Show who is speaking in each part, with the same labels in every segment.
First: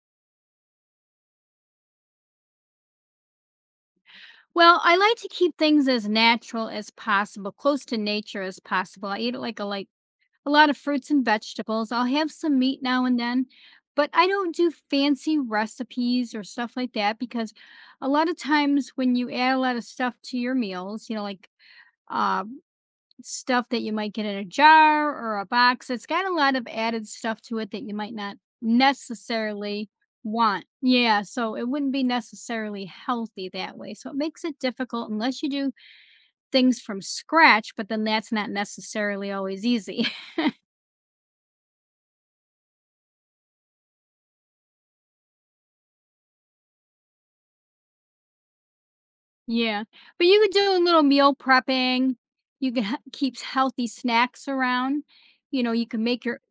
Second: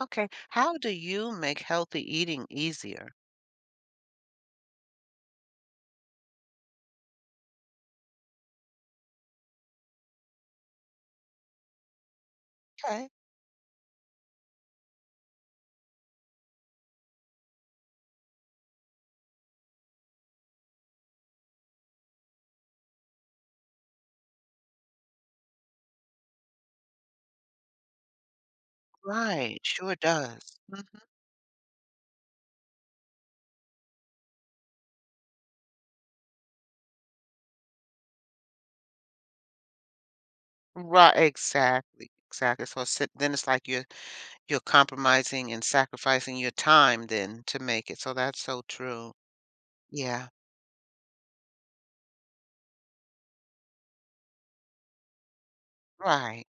Speaker 1: Okay. How do you make healthy eating easier?
Speaker 2: Well, I like to keep things as natural as possible, close to nature as possible. I eat like a lot of fruits and vegetables. I'll have some meat now
Speaker 1: Okay.
Speaker 2: and then, but I don't do fancy recipes or stuff like that because a lot of times when you add a lot of stuff to your meals, uh stuff that you might get in a jar or a box. It's got a lot of added stuff to it that you might not
Speaker 1: Right,
Speaker 2: necessarily
Speaker 1: sure does.
Speaker 2: want.
Speaker 1: Mhm.
Speaker 2: Yeah, so it wouldn't be necessarily healthy that way. So it makes it difficult unless you do things from scratch, but then that's not necessarily always easy.
Speaker 1: Right, exactly, exactly. So it's, then it's like you're compromising and sacrificing your time then to make it. So that's so true.
Speaker 2: Yeah. But
Speaker 1: Yeah,
Speaker 2: you could do a little meal prepping. You can keep healthy snacks around. You know, you can
Speaker 1: right,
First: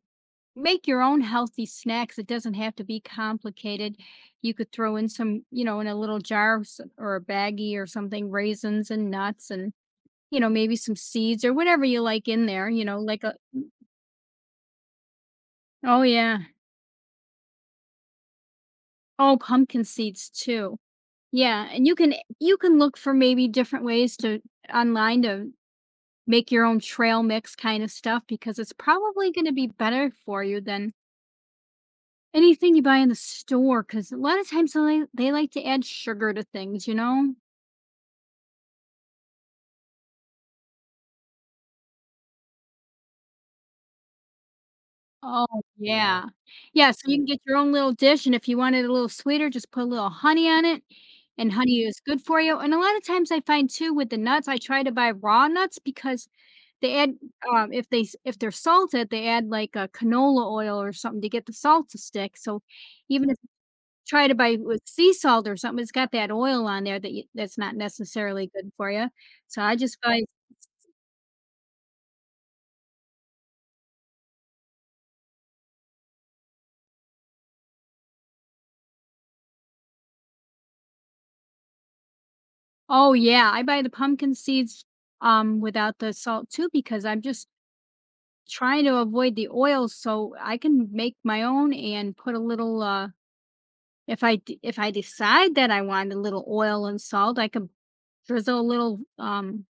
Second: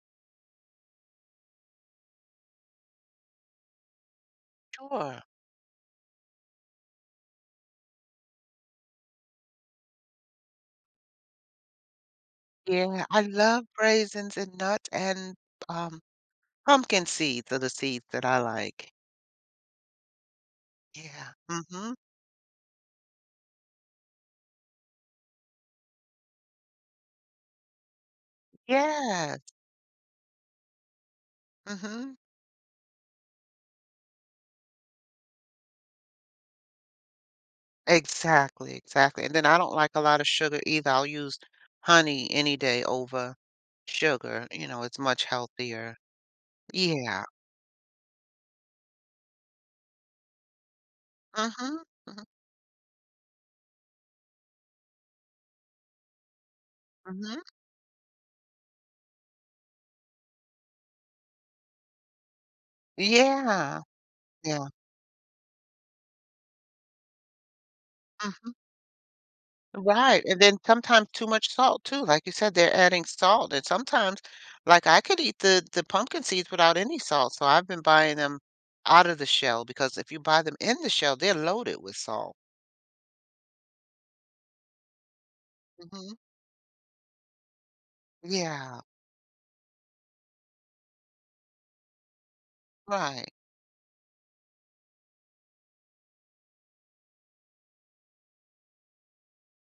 Speaker 2: make your own healthy snacks. It doesn't have to be complicated. You could throw in
Speaker 1: sure.
Speaker 2: some, you know, in a little or a baggie or something, raisins and nuts and, you know, maybe some seeds or whatever you like in there,
Speaker 1: Yeah, I love raisins and nuts and um
Speaker 2: oh yeah.
Speaker 1: pumpkin seeds are the seeds that I like.
Speaker 2: Oh, pumpkin seeds too.
Speaker 1: Yeah.
Speaker 2: Yeah. And
Speaker 1: Mm-hmm.
Speaker 2: you can look for maybe different ways to online to make your own trail mix kind of stuff because it's probably
Speaker 1: Yes.
Speaker 2: going to be better for you than
Speaker 1: Mm-hmm.
Speaker 2: anything you buy in the store, because a lot of times they like to add sugar to things, you know?
Speaker 1: Exactly, exactly, and then I don't like a lot of sugar either. I'll use honey any day over sugar, you know, it's much
Speaker 2: Oh,
Speaker 1: healthier.
Speaker 2: yeah. Yeah. Yeah, so you can
Speaker 1: Yeah.
Speaker 2: get your own little dish, and if you want it a little sweeter, just put a little honey on it, and
Speaker 1: Mhm,
Speaker 2: honey is good
Speaker 1: mhm,
Speaker 2: for you, and a lot of times I find too with the nuts, I try to buy raw nuts because they add,
Speaker 1: mhm.
Speaker 2: if they s if they're salted, they add like a canola oil or something to get the salt to stick, so even if you
Speaker 1: Yeah,
Speaker 2: try to buy
Speaker 1: yeah,
Speaker 2: with sea salt or something, it's got that oil on there that you that's not necessarily
Speaker 1: mhm.
Speaker 2: good for you, so I just buy.
Speaker 1: Right, and then sometimes too much salt too, like you said, they're adding salt, and sometimes like, I could eat the pumpkin seeds without any salt, so I've been buying them out of the shell because if you buy them in the shell, they're loaded with salt.
Speaker 2: Oh yeah, I buy the pumpkin seeds without the
Speaker 1: Mhm.
Speaker 2: salt too because I'm just
Speaker 1: Yeah,
Speaker 2: trying to avoid the oil so I can make my own and put a little
Speaker 1: right.
Speaker 2: if if I decide that I want a little oil and salt, I could drizzle a little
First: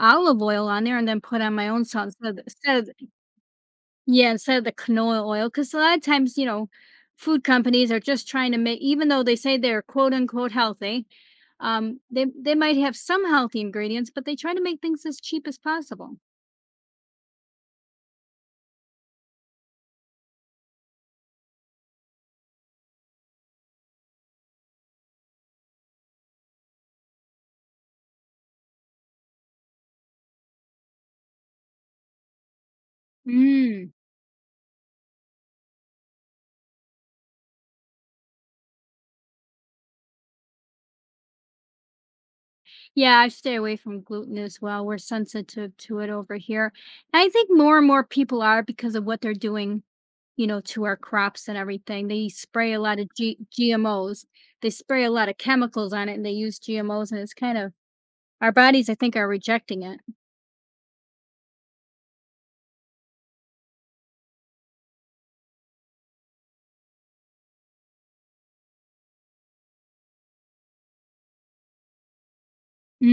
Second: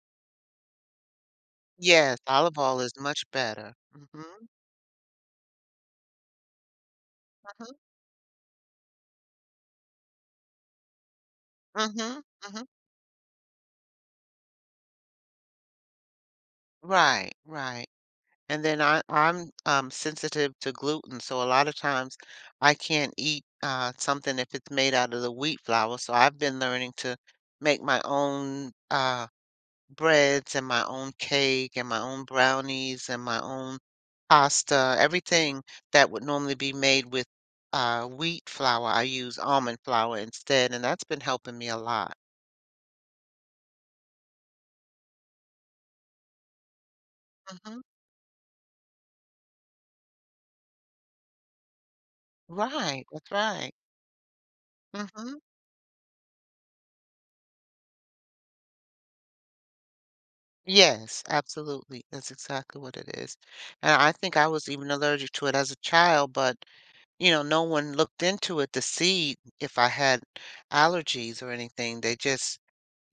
Speaker 2: olive oil on there and then put on my own salt
Speaker 1: Yes,
Speaker 2: instead of,
Speaker 1: olive
Speaker 2: instead
Speaker 1: oil is
Speaker 2: of
Speaker 1: much better.
Speaker 2: Yeah,
Speaker 1: Mhm,
Speaker 2: instead of the canola oil, because a lot of times, you know, food
Speaker 1: mhm,
Speaker 2: companies are just trying to make, even though they say they're quote unquote healthy,
Speaker 1: mhm,
Speaker 2: they
Speaker 1: mhm.
Speaker 2: might have some healthy ingredients, but they try to make things as cheap as possible.
Speaker 1: Right, right. And then I'm sensitive to gluten, so a lot of times I can't eat, something if it's made out of the wheat flour, so I've been learning to make my own, breads and my own cake and my own brownies and my own
Speaker 2: Mm.
Speaker 1: pasta, everything that would normally be made with, wheat flour, I use almond flour instead, and that's been helping me a lot.
Speaker 2: Yeah, I stay away from gluten as well. We're sensitive to it over here. And I think more
Speaker 1: Mhm.
Speaker 2: and more people are because of what they're doing, you know, to our crops and everything. They spray a lot
Speaker 1: Right,
Speaker 2: of
Speaker 1: that's right.
Speaker 2: GMOs. They spray a lot of
Speaker 1: Mhm.
Speaker 2: chemicals on it, and they use GMOs, and it's kind of our bodies, I think, are rejecting it.
Speaker 1: Yes, absolutely. That's exactly what it is. And I think I was even allergic to it as a child, but, no one looked into it to see if I had allergies or anything. They just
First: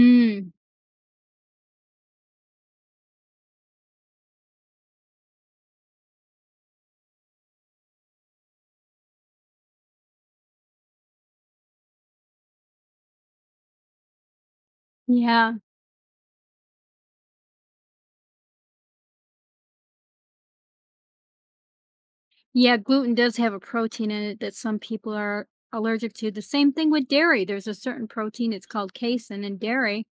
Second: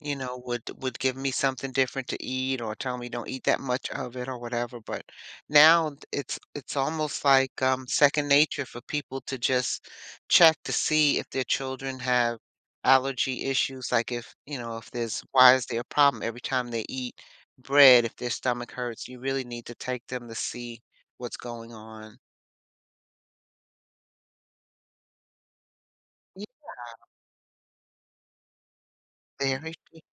Speaker 1: would give me something different to eat or tell me don't eat that much of it or whatever. But now it's almost like second nature for people to just check to see if their children have allergy issues. Like if, if there's
Speaker 2: yeah.
Speaker 1: why is there a problem every time they eat bread, if their stomach hurts, you really need to take them to see what's going on.
Speaker 2: Yeah, gluten does have a protein in it that some people are allergic to. The same thing with dairy. There's a certain protein, it's called casein in
Speaker 1: Yeah, very
Speaker 2: dairy.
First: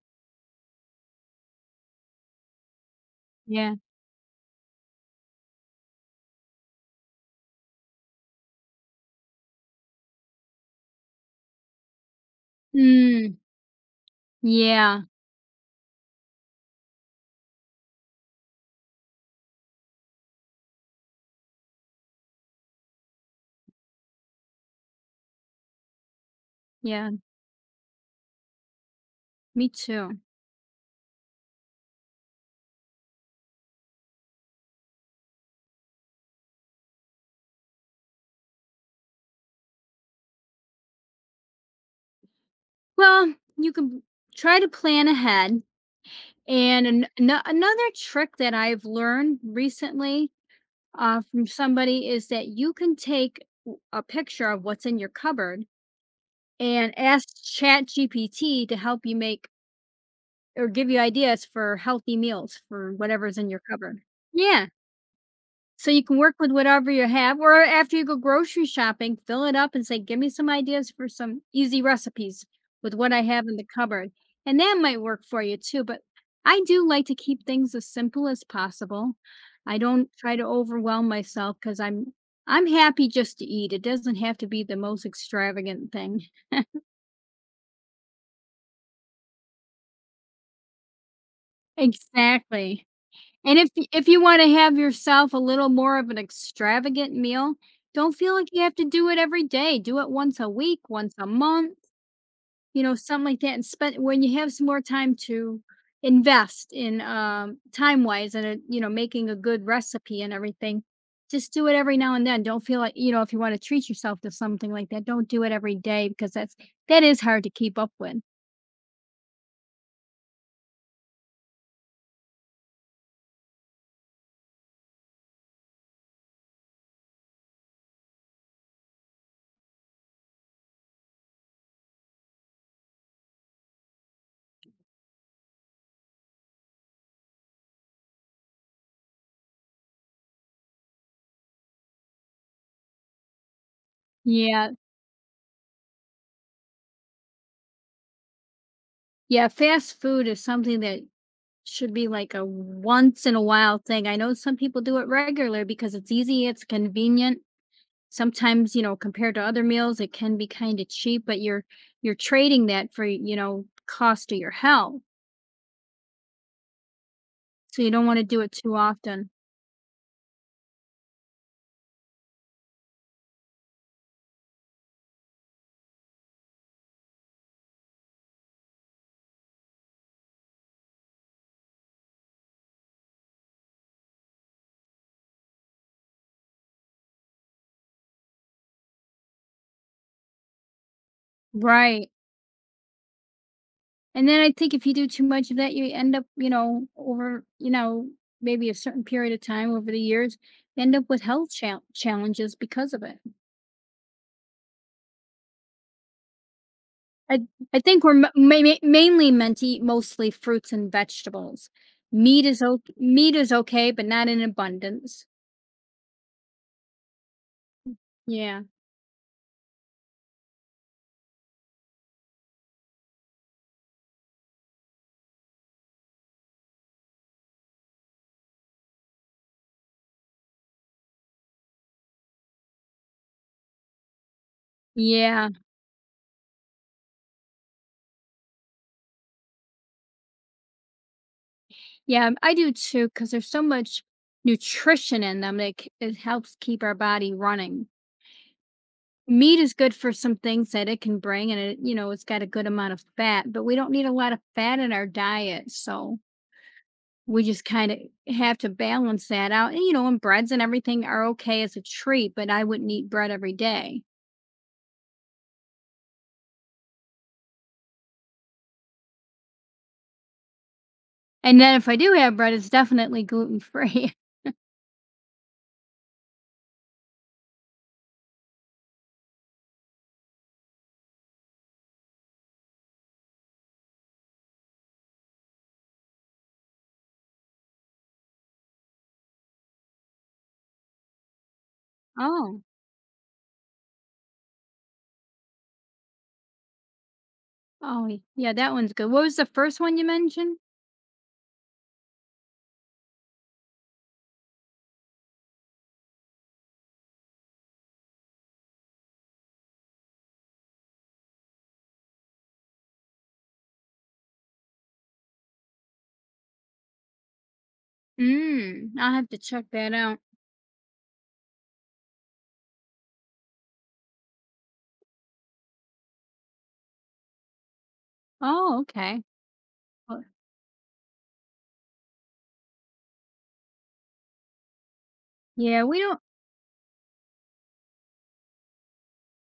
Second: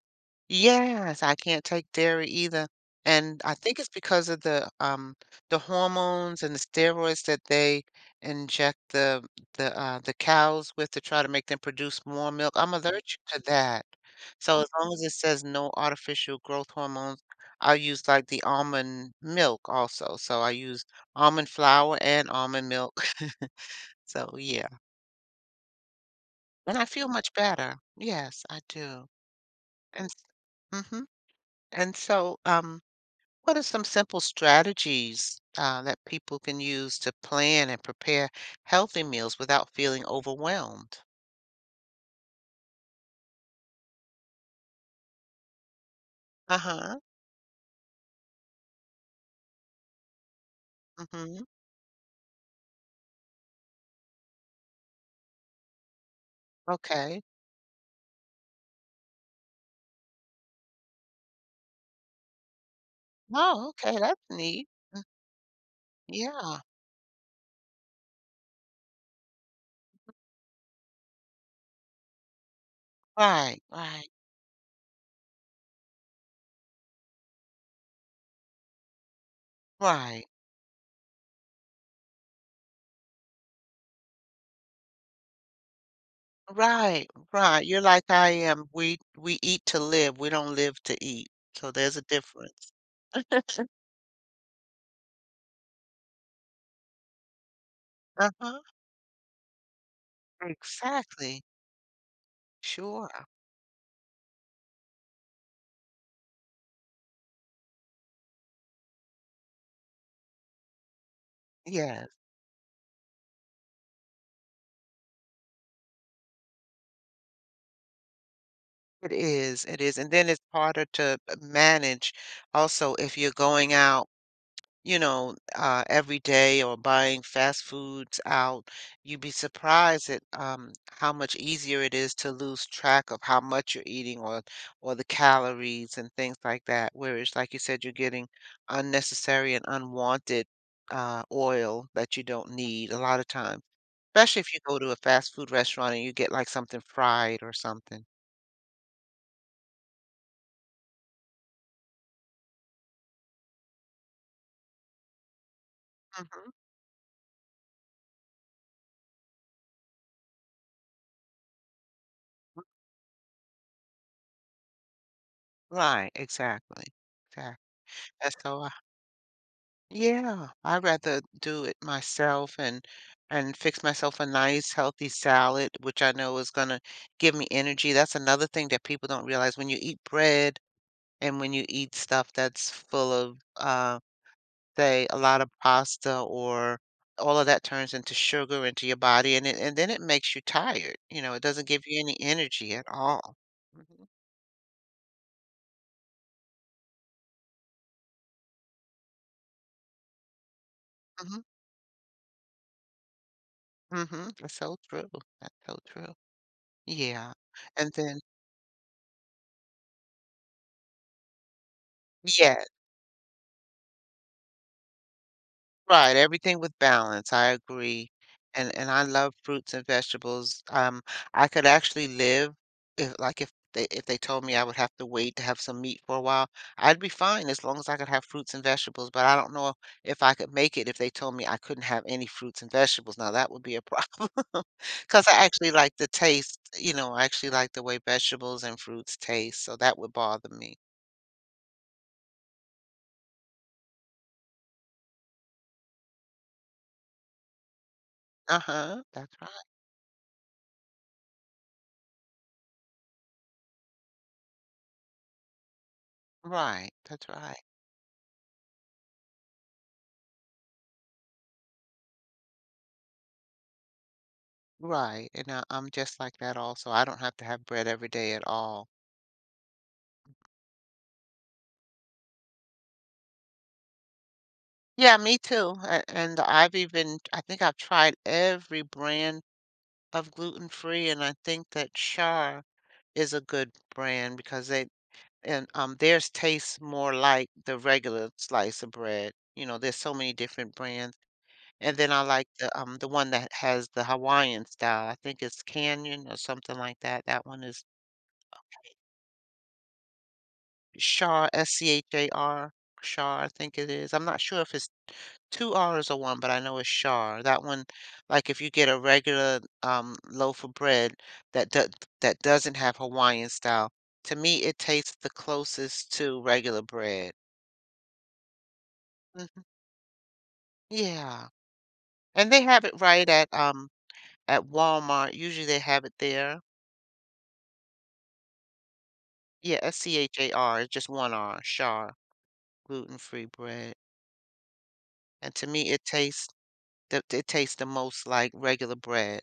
Speaker 1: yes, I can't take dairy either, and I
Speaker 2: Yeah.
Speaker 1: think it's because of the hormones and the steroids that they inject the cows with to try to make them produce more milk. I'm allergic
Speaker 2: Mm,
Speaker 1: to that. So as long
Speaker 2: yeah.
Speaker 1: as it says no artificial growth hormones, I use, like, the almond milk also, so I use almond flour and almond milk. So, yeah, and I feel
Speaker 2: Yeah,
Speaker 1: much better. Yes, I do,
Speaker 2: me
Speaker 1: and s
Speaker 2: too.
Speaker 1: mhm. And so, what are some simple strategies that people can use to plan and prepare healthy meals without feeling overwhelmed?
Speaker 2: Well, you can try to plan ahead.
Speaker 1: Uh
Speaker 2: And
Speaker 1: huh.
Speaker 2: another trick that I've learned recently,
Speaker 1: Mm-hmm.
Speaker 2: from somebody, is that you can take a picture of what's in your cupboard and
Speaker 1: Okay.
Speaker 2: ask ChatGPT to help you make, or give you ideas for, healthy meals for whatever's in your
Speaker 1: Oh, okay.
Speaker 2: cupboard.
Speaker 1: That's
Speaker 2: Yeah.
Speaker 1: neat.
Speaker 2: So you can work with
Speaker 1: Yeah.
Speaker 2: whatever you have, or after you go grocery shopping, fill it up and say, "Give me some ideas for some easy recipes with what I have in
Speaker 1: Right.
Speaker 2: the
Speaker 1: Right.
Speaker 2: cupboard." And that might work for you too, but I do like to keep things as simple as possible. I don't
Speaker 1: Right.
Speaker 2: try to overwhelm myself because I'm happy just to eat. It doesn't have to be the most extravagant thing.
Speaker 1: Right. Right. You're like I am. We eat to live. We don't live to eat. So there's a difference.
Speaker 2: Exactly. And if you wanna have yourself a little more of an extravagant meal, don't
Speaker 1: Uh
Speaker 2: feel like
Speaker 1: huh.
Speaker 2: you have to do it every day, do it once a week, once a
Speaker 1: Exactly.
Speaker 2: month, you know,
Speaker 1: Sure.
Speaker 2: something like that, and spend when you have some more time to invest in, time-wise and, you know, making a good recipe and everything, just do it every
Speaker 1: Yeah.
Speaker 2: now and then. Don't feel like, you know, if you wanna treat yourself to something like that, don't do it every day because that is hard to keep up with.
Speaker 1: It is, and then it's harder to manage also if you're going out, every day or buying fast foods out. You'd be surprised at how much easier it is to lose track of how much you're eating or the calories and things like that. Whereas, like you said, you're getting unnecessary and unwanted oil that you don't need a lot of times, especially if you
Speaker 2: Yeah,
Speaker 1: go to a fast food restaurant and you get like something fried or something.
Speaker 2: yeah, fast food is something that should be like a once in a while thing. I know some people do it regular because it's easy,
Speaker 1: Mhm.
Speaker 2: it's convenient. Sometimes, you know, compared to other meals, it can be kind of cheap, but you're trading that for, you know, cost to your health.
Speaker 1: Right, exactly. Exactly.
Speaker 2: So you don't want to
Speaker 1: And
Speaker 2: do it
Speaker 1: so,
Speaker 2: too often.
Speaker 1: yeah, I'd rather do it myself and fix myself a nice healthy salad, which I know is gonna give me energy. That's another thing that people don't realize when you eat bread and when you eat stuff that's full of say a lot of pasta or all of that turns into sugar into your body and then it makes you tired. It doesn't give you
Speaker 2: Right.
Speaker 1: any energy at all. Mm-hmm.
Speaker 2: And then I think if you do too much of that, you end up, you know, over, you know, maybe a certain period of time over the years, end up with
Speaker 1: Mhm,
Speaker 2: health challenges because of it.
Speaker 1: mhm, that's so true, that's so true. Yeah,
Speaker 2: I, I
Speaker 1: and
Speaker 2: think we're
Speaker 1: then
Speaker 2: mainly meant to eat mostly fruits and vegetables. Meat
Speaker 1: yeah,
Speaker 2: is okay, but not in abundance.
Speaker 1: right, everything with balance, I agree,
Speaker 2: Yeah.
Speaker 1: and I love fruits and vegetables, I could actually live if like, if they told me I would have to wait to have some meat for a while, I'd be fine as long as I could have fruits and vegetables, but I don't know if I could make it if they told me I couldn't have any fruits and vegetables, now that would be a problem. 'Cause I
Speaker 2: Yeah,
Speaker 1: actually like the taste, I actually like the way vegetables and fruits taste, so that would bother me.
Speaker 2: yeah, I do too. Because there's so much nutrition in them that it helps keep our body running.
Speaker 1: Uh-huh, that's
Speaker 2: Meat
Speaker 1: right.
Speaker 2: is good for some things that it can bring, and it, you know, it's got a good amount of fat, but we don't need a lot of fat in our diet, so
Speaker 1: Right, that's
Speaker 2: we
Speaker 1: right.
Speaker 2: just kind of have to balance that out. And, you know, and breads and everything are okay as a treat, but I wouldn't eat bread every day.
Speaker 1: Right, and I'm just like that also, I don't have to have bread every day at all.
Speaker 2: And then if I do have bread, it's definitely gluten free.
Speaker 1: Yeah, me too, a and I think I've tried every brand of gluten-free, and I think that Char is a good brand because they and, theirs tastes more like the regular slice of bread. There's so many different brands. And then I like
Speaker 2: Oh.
Speaker 1: the one that has the Hawaiian style. I think it's Canyon or something like that. That one is
Speaker 2: Oh, y yeah, that one's good. What was the first one you mentioned?
Speaker 1: Char, Schar, Char, I think it is. I'm not sure if it's two R's or one, but I know it's Char. That one, like if you get a regular loaf of bread that do that doesn't have Hawaiian style, to me it tastes the closest to regular bread.
Speaker 2: Mm, I'll have to
Speaker 1: Hmm.
Speaker 2: check that out.
Speaker 1: Yeah. And they have it right at Walmart. Usually they have it there.
Speaker 2: Oh, okay.
Speaker 1: Yeah,
Speaker 2: Well,
Speaker 1: Schar, just one R, Char, gluten-free bread, and to
Speaker 2: yeah,
Speaker 1: me,
Speaker 2: we don't,
Speaker 1: it tastes the most like regular bread.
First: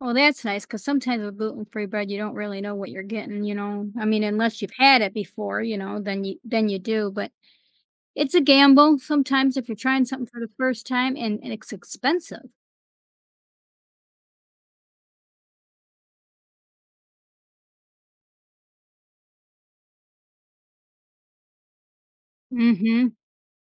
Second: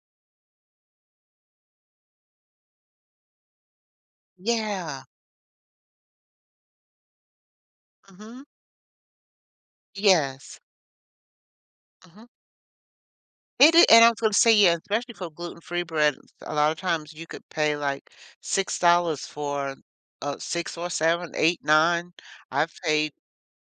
Speaker 2: well, that's nice because sometimes with gluten-free bread, you don't really know what you're getting, you know? I mean, unless you've had
Speaker 1: Yeah,
Speaker 2: it before, you know, then you do, but it's a
Speaker 1: mhm,
Speaker 2: gamble sometimes if you're trying something for the
Speaker 1: yes,
Speaker 2: first time, and it's
Speaker 1: mhm.
Speaker 2: expensive.
Speaker 1: It is, and I was gonna say, yeah, especially for gluten-free bread, a lot of times you could pay, like, $6 for, 6 or seven, eight, nine.
Speaker 2: Mm.
Speaker 1: I've paid
Speaker 2: Mhm.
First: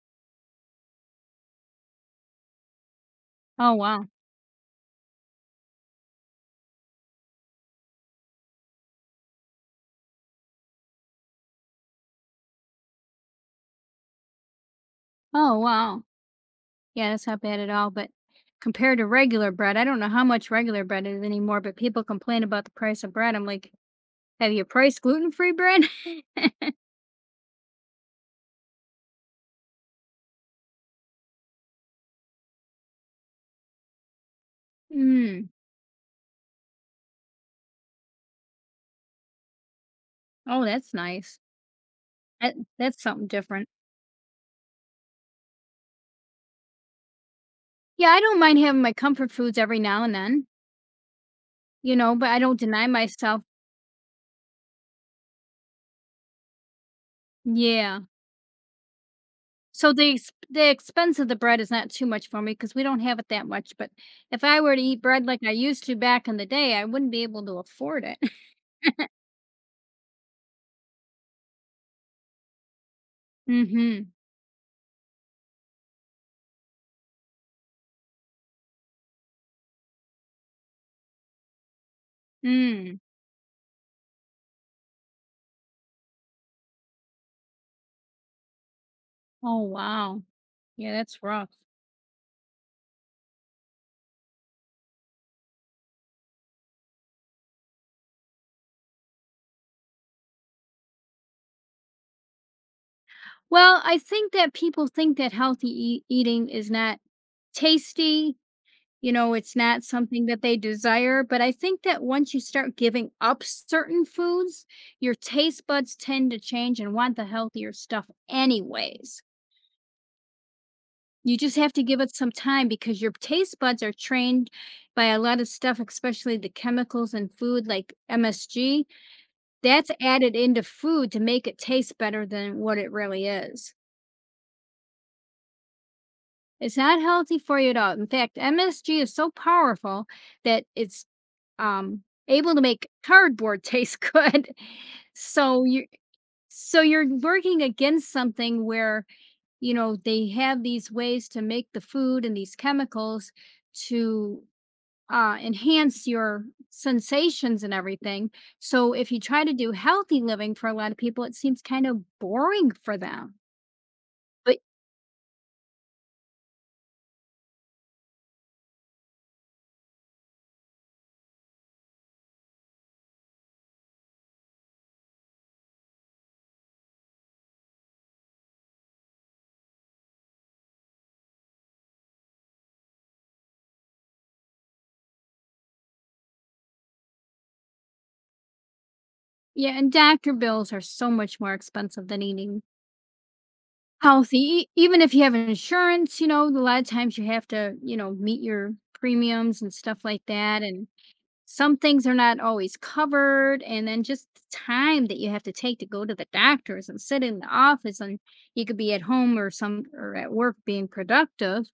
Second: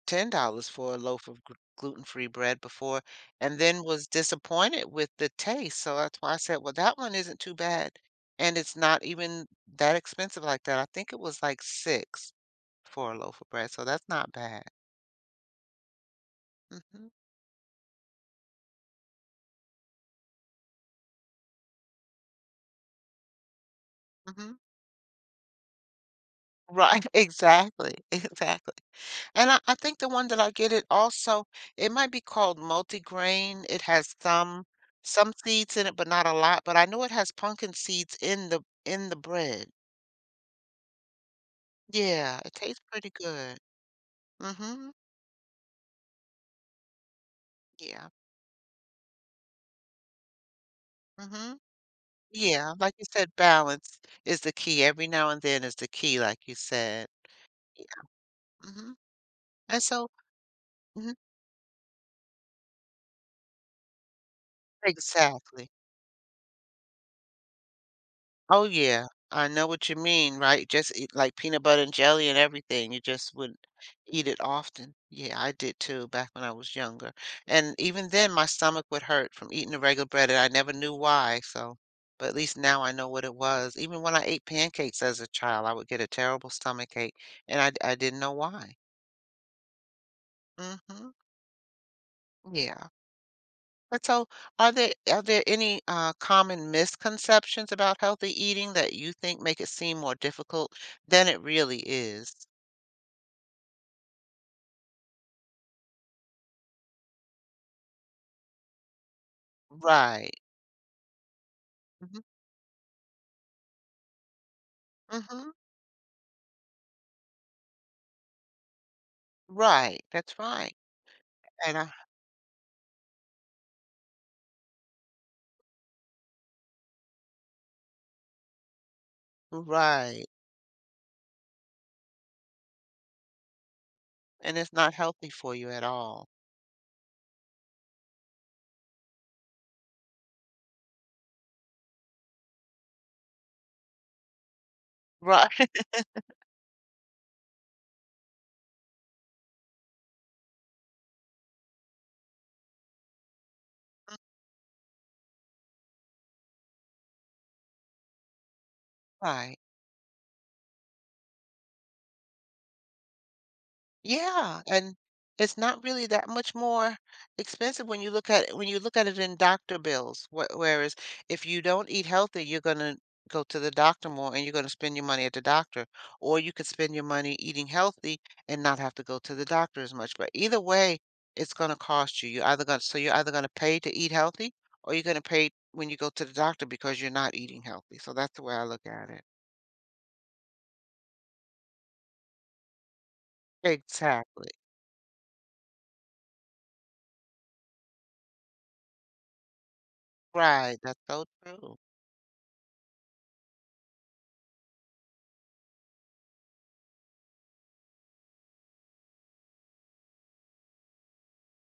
Speaker 1: $10 for a loaf of gluten-free bread before and
Speaker 2: Oh,
Speaker 1: then
Speaker 2: wow.
Speaker 1: was disappointed with the taste. So that's why I said, well, that one isn't too bad. And it's not even that expensive like that. I think it was like six for a loaf of bread. So that's not bad.
Speaker 2: Oh, wow.
Speaker 1: Hmm.
Speaker 2: Yeah, that's not bad at all, but compared to regular bread, I don't know how much regular bread is anymore, but people complain about the price of bread. I'm like, have
Speaker 1: Hmm.
Speaker 2: you priced gluten-free bread?
Speaker 1: Right. Exactly. Exactly. And I think the one that I get it also, it might be called multigrain. It has some
Speaker 2: Mm.
Speaker 1: seeds in it, but not a lot. But I know it has pumpkin seeds in the bread.
Speaker 2: Oh, that's nice.
Speaker 1: Yeah, it
Speaker 2: That
Speaker 1: tastes
Speaker 2: that's
Speaker 1: pretty
Speaker 2: something
Speaker 1: good.
Speaker 2: different.
Speaker 1: Mhm. Yeah.
Speaker 2: Yeah, I don't mind having my comfort foods every now and then,
Speaker 1: Mhm.
Speaker 2: you know, but I don't
Speaker 1: Yeah,
Speaker 2: deny
Speaker 1: like you said,
Speaker 2: myself.
Speaker 1: balance is the key. Every now and then is the key, like you said. Yeah.
Speaker 2: Yeah.
Speaker 1: Mhm. And
Speaker 2: So
Speaker 1: so,
Speaker 2: the the
Speaker 1: mhm.
Speaker 2: expense of the bread is not too much for me because we don't have it that much. But if I were to eat bread like I
Speaker 1: Exactly.
Speaker 2: used to back in the day, I wouldn't be able to afford it.
Speaker 1: Oh, yeah. I know what you mean, right? Just eat like peanut butter and jelly and everything. You just wouldn't
Speaker 2: Mm-hmm.
Speaker 1: eat it often. Yeah, I did too back when I was younger. And even then, my stomach would hurt from eating the regular bread, and I never knew why. So, but at least now I
Speaker 2: Mm.
Speaker 1: know what it was. Even when I ate pancakes as a child, I would get a terrible stomach ache, and I didn't know why.
Speaker 2: Oh, wow. Yeah,
Speaker 1: Mm-hmm.
Speaker 2: that's rough.
Speaker 1: Yeah. And so, are there any common misconceptions about healthy eating that you think make it seem more difficult than it really is?
Speaker 2: Well, I think that people think that healthy eating is not tasty. You know, it's not something
Speaker 1: Right.
Speaker 2: that they desire. But I think that
Speaker 1: Hmm.
Speaker 2: once you start giving up certain foods, your
Speaker 1: Hmm.
Speaker 2: taste buds tend to change and want the healthier stuff, anyways.
Speaker 1: Right. That's right.
Speaker 2: You just have
Speaker 1: And
Speaker 2: to
Speaker 1: I,
Speaker 2: give it some time because your taste buds are trained by a lot of stuff, especially the chemicals in food like MSG. That's
Speaker 1: right.
Speaker 2: added into food to make it taste better than what it really is.
Speaker 1: And it's not healthy for you at all.
Speaker 2: It's not healthy for you at all. In fact, MSG is so powerful that it's um, able to make cardboard taste good.
Speaker 1: Right.
Speaker 2: So you so you're working against something where, you know, they have these ways to make the food and these chemicals to enhance your sensations and everything. So if you try to
Speaker 1: Right.
Speaker 2: do healthy living for a lot of people, it seems kind of boring for them. But
Speaker 1: Yeah, and it's not really that much more expensive when you look at it in doctor bills. Wh Whereas if you don't eat healthy, you're gonna go to the doctor more and you're gonna spend your money at the doctor. Or you could spend your money eating healthy and not have to go to the doctor as much. But either way, it's gonna cost you. You're either gonna so you're either gonna pay to eat healthy or you're gonna pay when you go to the doctor because you're not eating healthy. So that's the way I look at it.
Speaker 2: yeah, and doctor bills are so much more expensive than eating healthy,
Speaker 1: Exactly.
Speaker 2: e even if you have insurance, you know, a lot of times you have to, you know, meet your premiums and stuff like that,
Speaker 1: Right.
Speaker 2: and
Speaker 1: That's so
Speaker 2: some
Speaker 1: true.
Speaker 2: things are not always covered, and then just the time that you have to take to go to the doctors and sit in the office, and you could be at home or some or at work being productive,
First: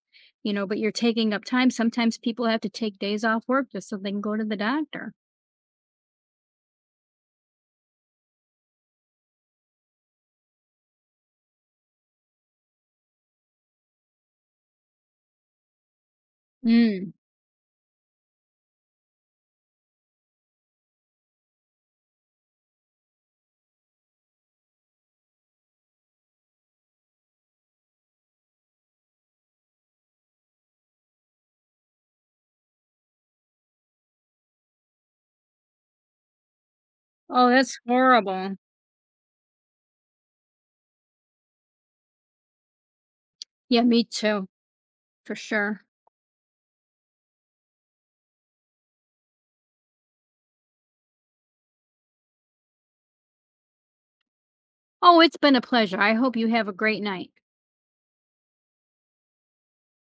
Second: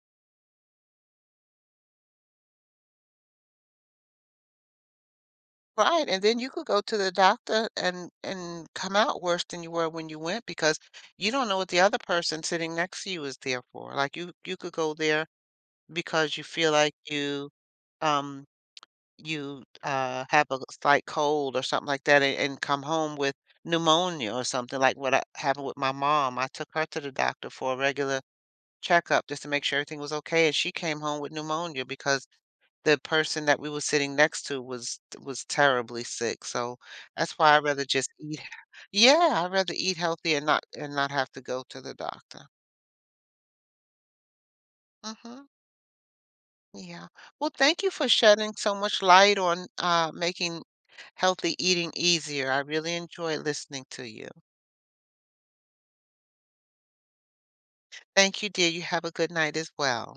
Speaker 2: you know, but you're taking up time. Sometimes people have to take days off work just so they can go to the doctor.
Speaker 1: Right, and then you could go to the doctor and come out worse than you were when you went because you don't know what the other person sitting next to you is there for. Like you could go there because you feel like
Speaker 2: Mm.
Speaker 1: um you have a slight cold or something like that and come home with pneumonia or something like what happened with my mom. I took her to the doctor for a regular checkup just to make sure everything was okay and she came home with pneumonia because the person that we were sitting next to was terribly sick, so that's
Speaker 2: Oh,
Speaker 1: why I'd
Speaker 2: that's
Speaker 1: rather just eat.
Speaker 2: horrible.
Speaker 1: Yeah, I'd rather eat healthy and not have to go to the doctor.
Speaker 2: Yeah, me too, for
Speaker 1: Mhm.
Speaker 2: sure.
Speaker 1: Yeah. Well, thank you for shedding so much light on, making healthy eating easier. I really enjoyed listening to you.
Speaker 2: Oh, it's been a pleasure. I hope you have a great night.
Speaker 1: Thank you, dear. You have a good night as well.